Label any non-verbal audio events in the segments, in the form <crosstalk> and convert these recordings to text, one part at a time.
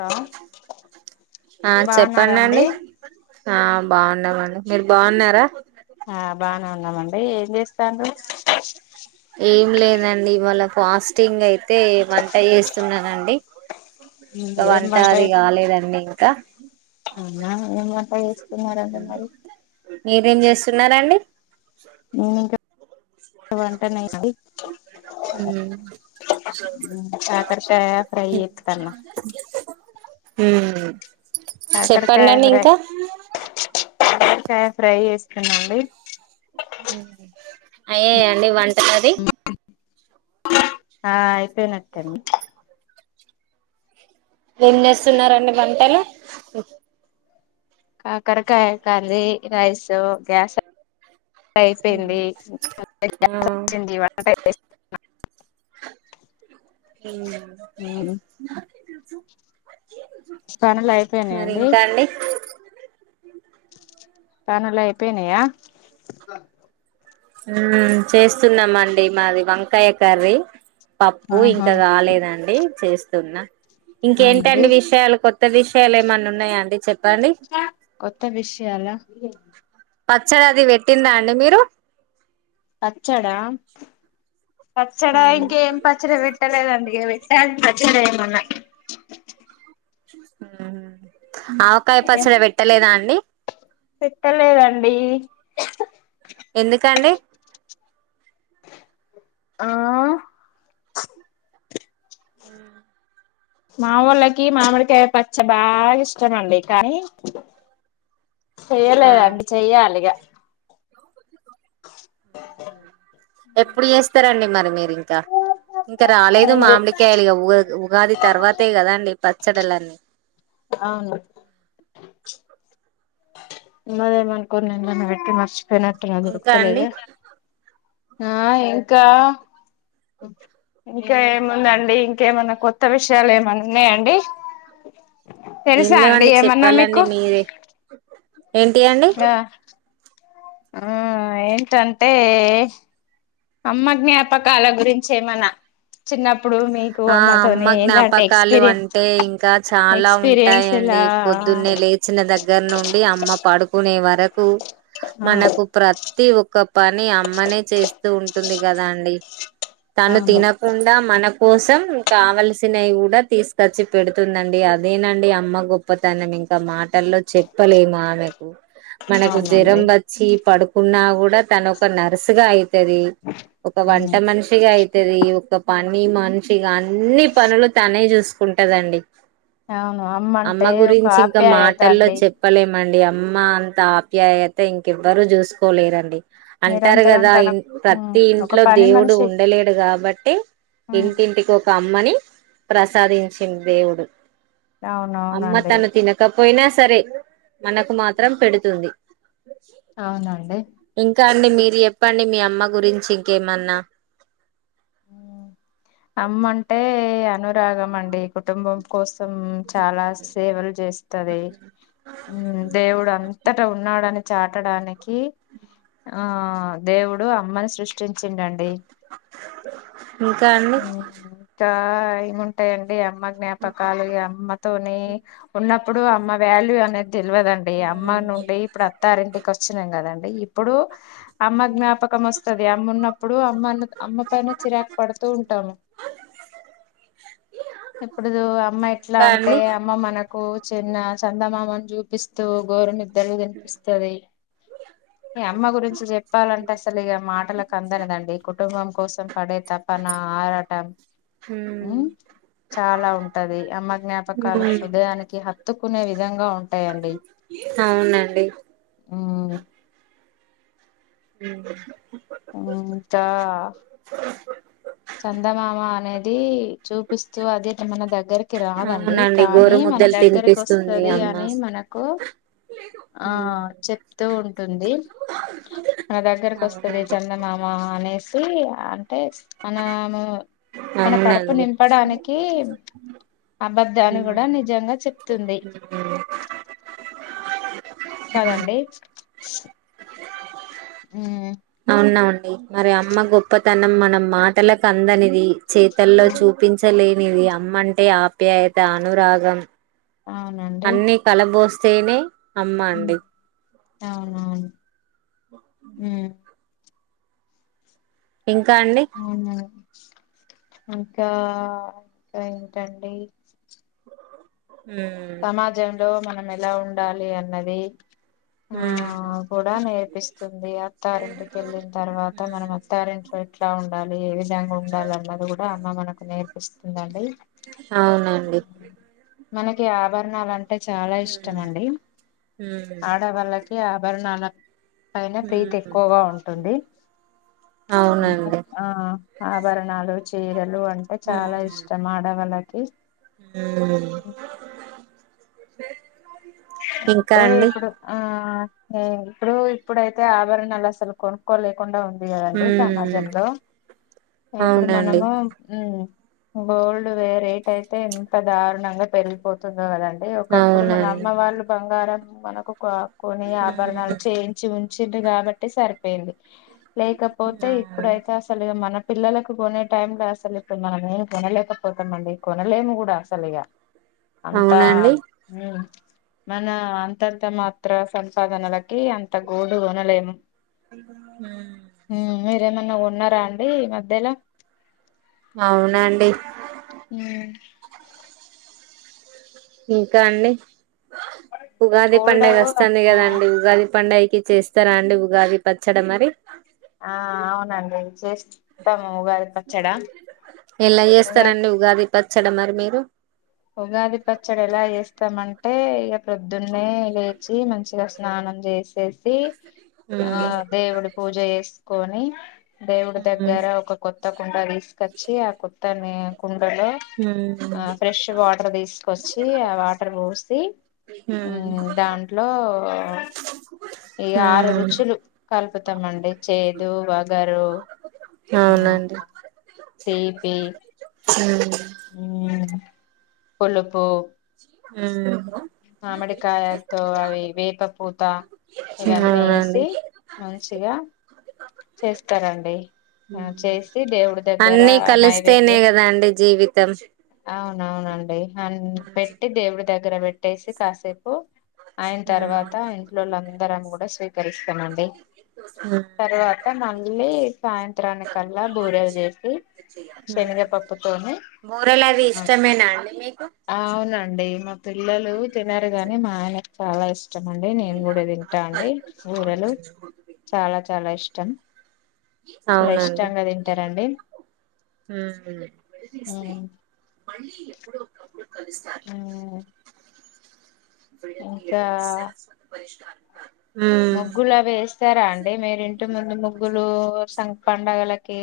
Hello ఆ చెప్పడి బాగున్నారండి అండి ఆ బాగుండమండి మీరు బాగున్నారా ఆ బానే ఉందమండి ఏం చేస్త రాను ఏం లేదండి ఇ వాళ్ళ ఫాస్టింగ్ అయితే ఏంట చేస్తున్నానండి ఇంకా వంట అది కాలేదండి ఇంకా అవునా ఏమంతా చేస్తున్నంటే మరి మీరేం చేస్తున్నారండి నేనింకా వంట <unintelligible> కాకరకాయ ఫ్రై చేతన్న మ్మ్ కాకరకాయ చెప్పడండి ఫ్రై ఇంకా కాకరకాయ ఫ్రై చేసుకున్నాండి. అయ్యాయా అండి వంట అది ఆ <unintelligible> ఎం చేస్తున్నారండి వంటలు కాకరకాయ కర్రీ రైస్ గ్యాస్ అయిపోయింది ఆ <unintelligible> మ్మ్ మ్ పనులు అయిపోయినాయ మరి అండి. ఇంకా పనులయిపొయినాయ మ్ చేస్తున్నామండి మాది వంకాయ కర్రి పప్పు ఆహా ఇంకా కాలేదండి చే తున్నా అవునండి ఇంకేంటండి విషయాలు కొత్త విషయాలు ఏమన్నా ఉన్నాయా అండి చెప్పండి. కొత్త విషయాల పచ్చడి అది పెట్టిండ్రా అండి మీరు పచ్చడా పచ్చడా మ్మ్ ఇంకేం పచ్చడి పెట్టలేదండి ఇగ <unintelligible> పచ్చడేయమన్నా మ్ ఆవకాయ ఏ పచ్చడి పెట్టలేదా అండి పెట్టలేదండి ఎందుకండి ఆ మ్ మావోళ్ళకి మామిడికి పచ్చ బాగా ఇష్టమండి కానీ ఆ చెయలేదండి చెయ్యాలిగా ఎప్పుడు చేస్తారండి మ మీరి ఇంకా ఇంకా రాలేదు నేను చె మామిడికాయలు లిగ ఉ ఉగాది తర్వాతే కదండి ప చడలని అవును మద మనకు ఎంద న్న పెట్టి మర్చి రననా త ఇంకా దొరుకత లే అండి అగ ఆ ఇంకా ఇంకా ఏముందండి ఇంకేమన్నా కొత్త విషయాలు ఏమన్నా ఉన్నాయ అండి ఏం లేవండి ఏమన్నా చెప్పాలండి మీకు మీరే ఏంటి అండి ఆ ఆ ఏంటంటే అమ్మ జ్ఞాపకాల గురించి ఏమన్న చిన్నప్పు ఆ అమ్మ జ్ఞాపకాలు ఎక్స్పీరియన్ అంటే ఇంకా చాలా ఎక్స్పీరియన్స్ ఉంటాయండి ఇలా పొద్దున్నే లేచిన దగ్గర నుండి అమ్మ పడుకునే వరకు ఆ మనకు ప్రతి ఒక్క ఒక పని అమ్మనే చేస్తు ఉంటుంది కదా అండి తను అవును తినకుండా మనకు కోసం కావల్సినవి కూడా తీసుకోచ్చి పెడుతుందండి అదేనండి అమ్మ గొప్పతనం ఇంకా మాటల్లో చెప్పలేము ఆమెకు మనకు జ్వరం అవునండి వచ్చి పడుకున్నా కూడా తను ఒక నర్స్ గా అయి రి ఒక వంట ఉమ్ మనిషిగా అయితది ఒక పని మాని షిగాని అన్ని పనులు తనే చూస్ ఉంటదండి అవును అమ్మంటే ఒక ఆప్యాయత అండి మ్మండి అమ్మ అంత ఆప్యాయత ఇంకెవ్వరు చూసుకోలేరండి అంటారు నిరంతరం కదా తన ఉమ్ ప్రతి ఒక ఇంట్లో పని దేవుడు మనిషి ఉండలేడు కాబట్టి ఉమ్ ఇంటికి ఒక అమ్మని ప్రసాదించిందిడు దేవుడు అవునవునండి అమ్మతను తినక పోయిన సరే మనకు మాత్రం పెడుతుంది అవునండి ఇంకా అండి మీరు చెప్పండి మీ అమ్మ గురించి ఇంకేమన్నా అమ్మంటే అనురాగం అండి కుటుంబం కో సం చాలా సేవలు చేస్తది దేవుడు అంతటా ఉన్నాడని చాట్ ఆట్టడానికి ఆ దేవుడు అమ్మని సృష్టించిండండి <unintelligible> ఇంకా అండి ఆ ఏముంటాయండి అంటే అమ్మ జ్ఞాపకలు అమ్మతో అని ఉన్నప్పుడు అమ్మ వాల్యూ అనేది తెలివదండి అమ్మ మ్మ్ నుండి ఇప్పుడు అత్తారింటికి వచ్చినం కదా. ఇప్పుడు అమ్మ జ్ఞాపకం వస్తుది అమ్మ ఉన్నప్పుడు అమ్మ అమ్మ పైన చిరాకు పడు. టాము ఎప్పుడు అమ్మ ఎట్లా ఇంకా అంటే అండి అమ్మ మనకు హొ చిన్న చందమామని చూపిస్తూ గోరుని ఇద్దర కనిపిస్తుంది అమ్మ గురించి చెప్ప చెప్పాలంటే అసలు ఇక మాటలకు అందలేదండి కుటుంబం కోసం పడే పన ఆరాటం మ్మ్ చాలా ఉంటది అమ్మ జ్ఞాపకాలు మ్మ్ హృదయానికి హత్తు కొనే విధంగా ఉ అవునండి ఆ ఉ <unintelligible> చందమామ అనేది చూపిస్తూ అది మన దగ్గరికి రాదండి అవునండి కానీ గోరు మన ముద్దలు దగ్గరకి తినిపిస్తుంది వస్తుది అమ్మ అని మనకు ఆ చెప్తూ ఉంటుంది మన దగ్గరకి వస్తుది చందమామ అనేసి అంటే మన ము అవునండి అబద్ధాన్ని కూడా నిజంగా చెప్తుంది కదండి <inaudible> ఉ అవునండి మరి అమ్మ గొప్పతనం మనం మాటలకు అందనిది. చేతల్లో చూపించలే నీది అమ్మంటే ఆప్యాయత అనురాగం అవునండి అన్ని కలబోస్ స్తేనే అమ్మా ఉమ్ అండి. అవునవును అ ఇంకా అండి అవునండి ఇంకా ఇంకా ఏంటండి <inaudible> ఉమ్ లో మనం ఎలా ఉండాలి అన్నది ఆ ఉమ్, కూడా నేర్పిస్తుంది అత్తారింటికి వెళ్ళిన తర్వాత మనం అత్తారింట్లో ఎట్లా ఉండాలి ఏ విధంగా ఉండాలి అన్నది కూడా అమ్మ మనకు నేర్పిస్తుందండి అవునండి మానక్ కి ఆభరణాలు అం అంటే చాలా ఇష్టం ఉమ్, అండి ఉమ్, ఆడవాళ్ళకి ఆభరణాల అయినా ప్రీతి ఉమ్, ఎక్కువగా ఉంటుంది ఉమ్ అవునండి ఆ ఆభరణాలు చిరలు అంటే చాలా ఇష్టం ఆడవాళ్ళ కి హమ్ డే లైక్ అయితే ఇప్పుడు ఆ ఉమ్ ఇప్పుడు ఇప్పుడైతే ఆభరణాలు అసలు కొనుక్కోలేకుండా ఉండ కదండి ఉమ్ సమాజంలో ఇప్పుడు అవునండి మనము ఉమ్ గోల్డ్ వే రేట్ అయితే ఇంత దారుణంగా పెరిగిపోతుందో కదం డి ఒకప్పుడు మన అవునండి అమ్మ వాళ్ళు బంగారం మనకు ఒకా కొన్ని ఉమ్ ఆభరణాలు చేయించి ఉ వచ్చిడు కాబట్టి సరిపోయింది లేకపోతే అవును ఇప్పుడైతే అసలు మన పిల్లలకు కొనే టై లో అసలు ఇప్పుడు మనం ఏము కొనలేకపోతాంమండి కొనలేము కూడా అసలు ఇక అంతా అవునండి ఉమ్ మన అంతర్ధ మాత్ర సంపాదనలకి అంత గోడు కొనలేము ఉమ్ మెరు ఎమయినా కోన్ ఉన్నారా అండి ఈ మధ్యలో అవునాండి ఉమ్ ఇంకా అండి ఉగాది గోల్డ్ ఆ పండాగా వస్తుంది కదాండి ఉగాది పండాగా కి చేస్తారా అండి ఉగాది పచ్చడం మరి ఆ అవునండి చేసి త్తమ ఉగాది పచ్చడా ఉగాది పచ్చడ మరి మీరు ఉగాది పచ్చడి ఎలా చేస్తాం అంటే ఇక పొద్దున్నే లేచి మంచిగా స్నానం చేసే సి ఆ ఉమ్ దేవుడు పూజ చేసి కోనీ దేవుడి ఉమ్ దగ్గర ఒక కొత్త కుండా తీసుకొచ్చి ఆ కొత్తని హలో ఉమ్ ఆ ఫ్రెష్ వాటర్ తీసుకొచ్చి ఆ వాటర్ పోసి ఉమ్ దాంట్లో ఇగ ఆరు ఉమ్ రుచులు కల్పుతాం అండి చేదు వగా స్తారు ఆ అవునండి తీపి ఉమ్ కొలుపో ఉమ్ మామిడికాయతో అవి వేప పూత ఇవన్నీ అవునండి ఏసి మంచిగా చేస్తారండి ఆ ఉమ్ చేసి దేవుడి దగ్గర అన్నీ కలిస్తేనే నైవేద్యం కదండి జీవితం అవునూ అవునండి అ పెట్టి దేవుడి దగ్గర పెట్ ట్టేసి కాసేపు అయిన తర్వాత ఇంట్లోలందరం కూడా స్వీ కరిస్తమండి తరువాత మళ్ళీ సాయంత్రానికల్లా బూరెలు చేసి శనగపప్పుతోని బూరెలు అవి అ ఇష్టమేనా అండి మీకు అవునండి మా పె పిల్లలు తినరుగాని మాయనే చాలా ఇష్ ష్టమ అండి నేను కూడా తింటా అండి బూరలు చాలా చాలా ఇష్టం చాలా అవునండి ఇష్టంగా తింటారండి ఉమ్ ఉమ్, మళ్ళీ ఎప్పుడు ఒక కలుసస్థాయి ఉమ్, అపుడే గడ ఇంకా సమస్యకు పరిష్కారం ఉమ్ ముగ్గులు అవి వేస్తారా అండి మీరు ఇంటి ముందు ముగ్గులు సం పండగలకి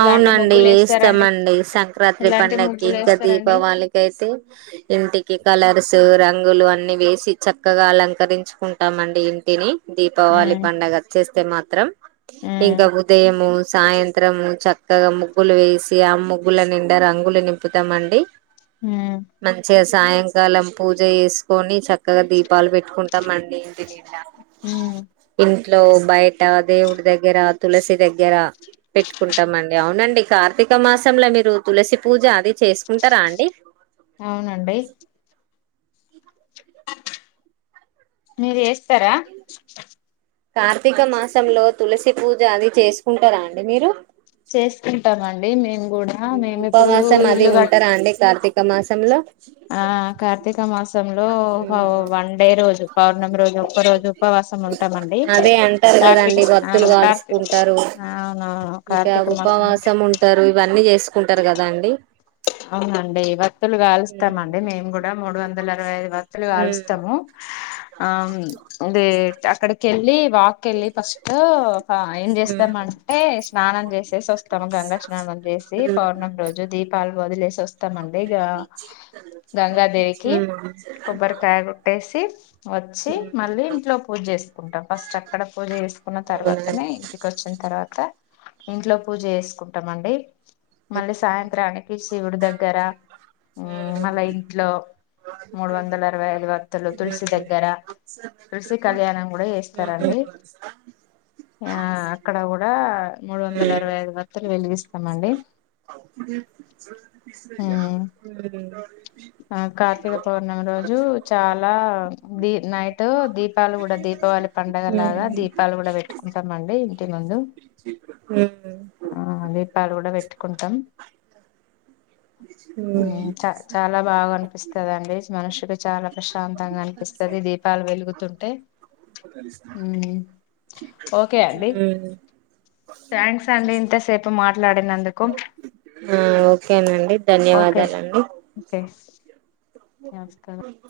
ఎలాంటి ముగ్గులు వేస్తారండి వేస్తామండి సంక్రాంతి ఎలాంటి పండగకి ముగ్గులు ఇంకా వేస్తారండి దీపావళికి అయితే ఇంటికి కలర్స్ రంగులు అన్నీ వేసి చక్కగా అలంకరించుకుంటామండి ఇంటిని దీపావళికి ఉమ్ పండగ వచ్చేస్తే మాత్ త్రం ఉమ్ ఇంకా ఉదయము సాయంత్రం చక్కగా ముగ్గులు వేసి ఆ ముగ్గుల నిండా రంగులు నింపుతామండి ఉమ్ మంచిగా సాయంకాలం పూజ జెస్ కొని చక్కగా దీపాలు పెట్టుకుంటాం మండీ ఇంటిని ఉమ్ ఇం ఇంట్ లో బయట దేవుడి దగ్గర తులసి దగ్గర పెట్టుకుంటామ అండి అవునండి కార్తీక మాసంలో మీరు తులసి పూజ అది చేసుకుంటారా అండి అవునండి మీరు చేస్తరా కార్తీక మాసంలో తులసి పూజ అది చేసుకుంటారా అండి మీరు చేసుకుంటామండి అండి మేము కూడా మేము ఇప్పుడు ఉపవాసం అది ఇల్లు కట్టి ఉంటారా అండి కార్తీక్ మాసంలో ఆ కార్తీక మాసంలో ఉమ్, వన్డే రోజు పౌర్ణమి రోజు ఒక్క రోజు ఉపవాసం ఉంటామండి అదే అంటారు కార్తీక కదండి ఆ భక్తులు కార్తీ కాలుసుకుంటారు అవునవును కార్తీక మాసంలో చేసుకుంటరు కదా అండి అవునండి వత్తులు ఉమ్ కాలుస్తమండి మేము గూడా మూడు వందల అరవై ఐదు వత్తులు కాలుస్తము. ఆ దే అక్కడ కెళ్లి వాక్కెళ్ళి ఫస్ట్ ఏం ఉమ్ ఉమ్ చేస్తామంటే స్నానం చేసేసి వస్తాము గంగా స్నానం చేసి పౌర్ణమి రోజు దీపాలు వదులేసి వస్ తామండి ఇగ గంగాదేవికి కొబ్బరికాయ కొట్టేసి వచ్చి మళ్ళీ ఇంట్లో పూజ చేసుకుంటాం ఫస్ట్ అక్కడ పూజ చేసుకున్న తర్వాతనే ఇంటికి ఒచ్చిన తర్వాత ఇంట్లో పూజ చేసుకుంటామండి మళ్ళీ సాయంత్రాని శివుడు దగ్గర మ్ మళ్ళ ఇంట్లో మూడు వందల అరవై ఐదు వత్తులు తులసి దగ్గర తులసి కళ్యాణం గుడా చేస్తారండి ఆ అక్కడ గూడా మూడు వందల అరవై ఐదు వత్తులు వెలిగిస్ మండి హ్ ఆ కార్తీక పౌర్ణమి రోజు చాలా దీ నైట్ దీపాలు గూడ దీపావళి పండగలాగా దీపాలు గుడా పెట్టుకుంట మండీ ముందు ఆ దీపాలు గూడా బెట్ కుంటాం చ చాలా బాగా అనిపిస్తదండీ. మనసుకి చాలా ప్రశాంతంగా అనిపిస్తది దీపాలు వెలుగుతుంటే. హ్మ ఓకే అండి. ఉమ్ థ్యాంక్స్ అండి ఇంతసేపు మాట్లాడినందుకు. ఆ ఓకేనండి ఓకే ధన్యవాదాలండి. ఓకే <unintelligible>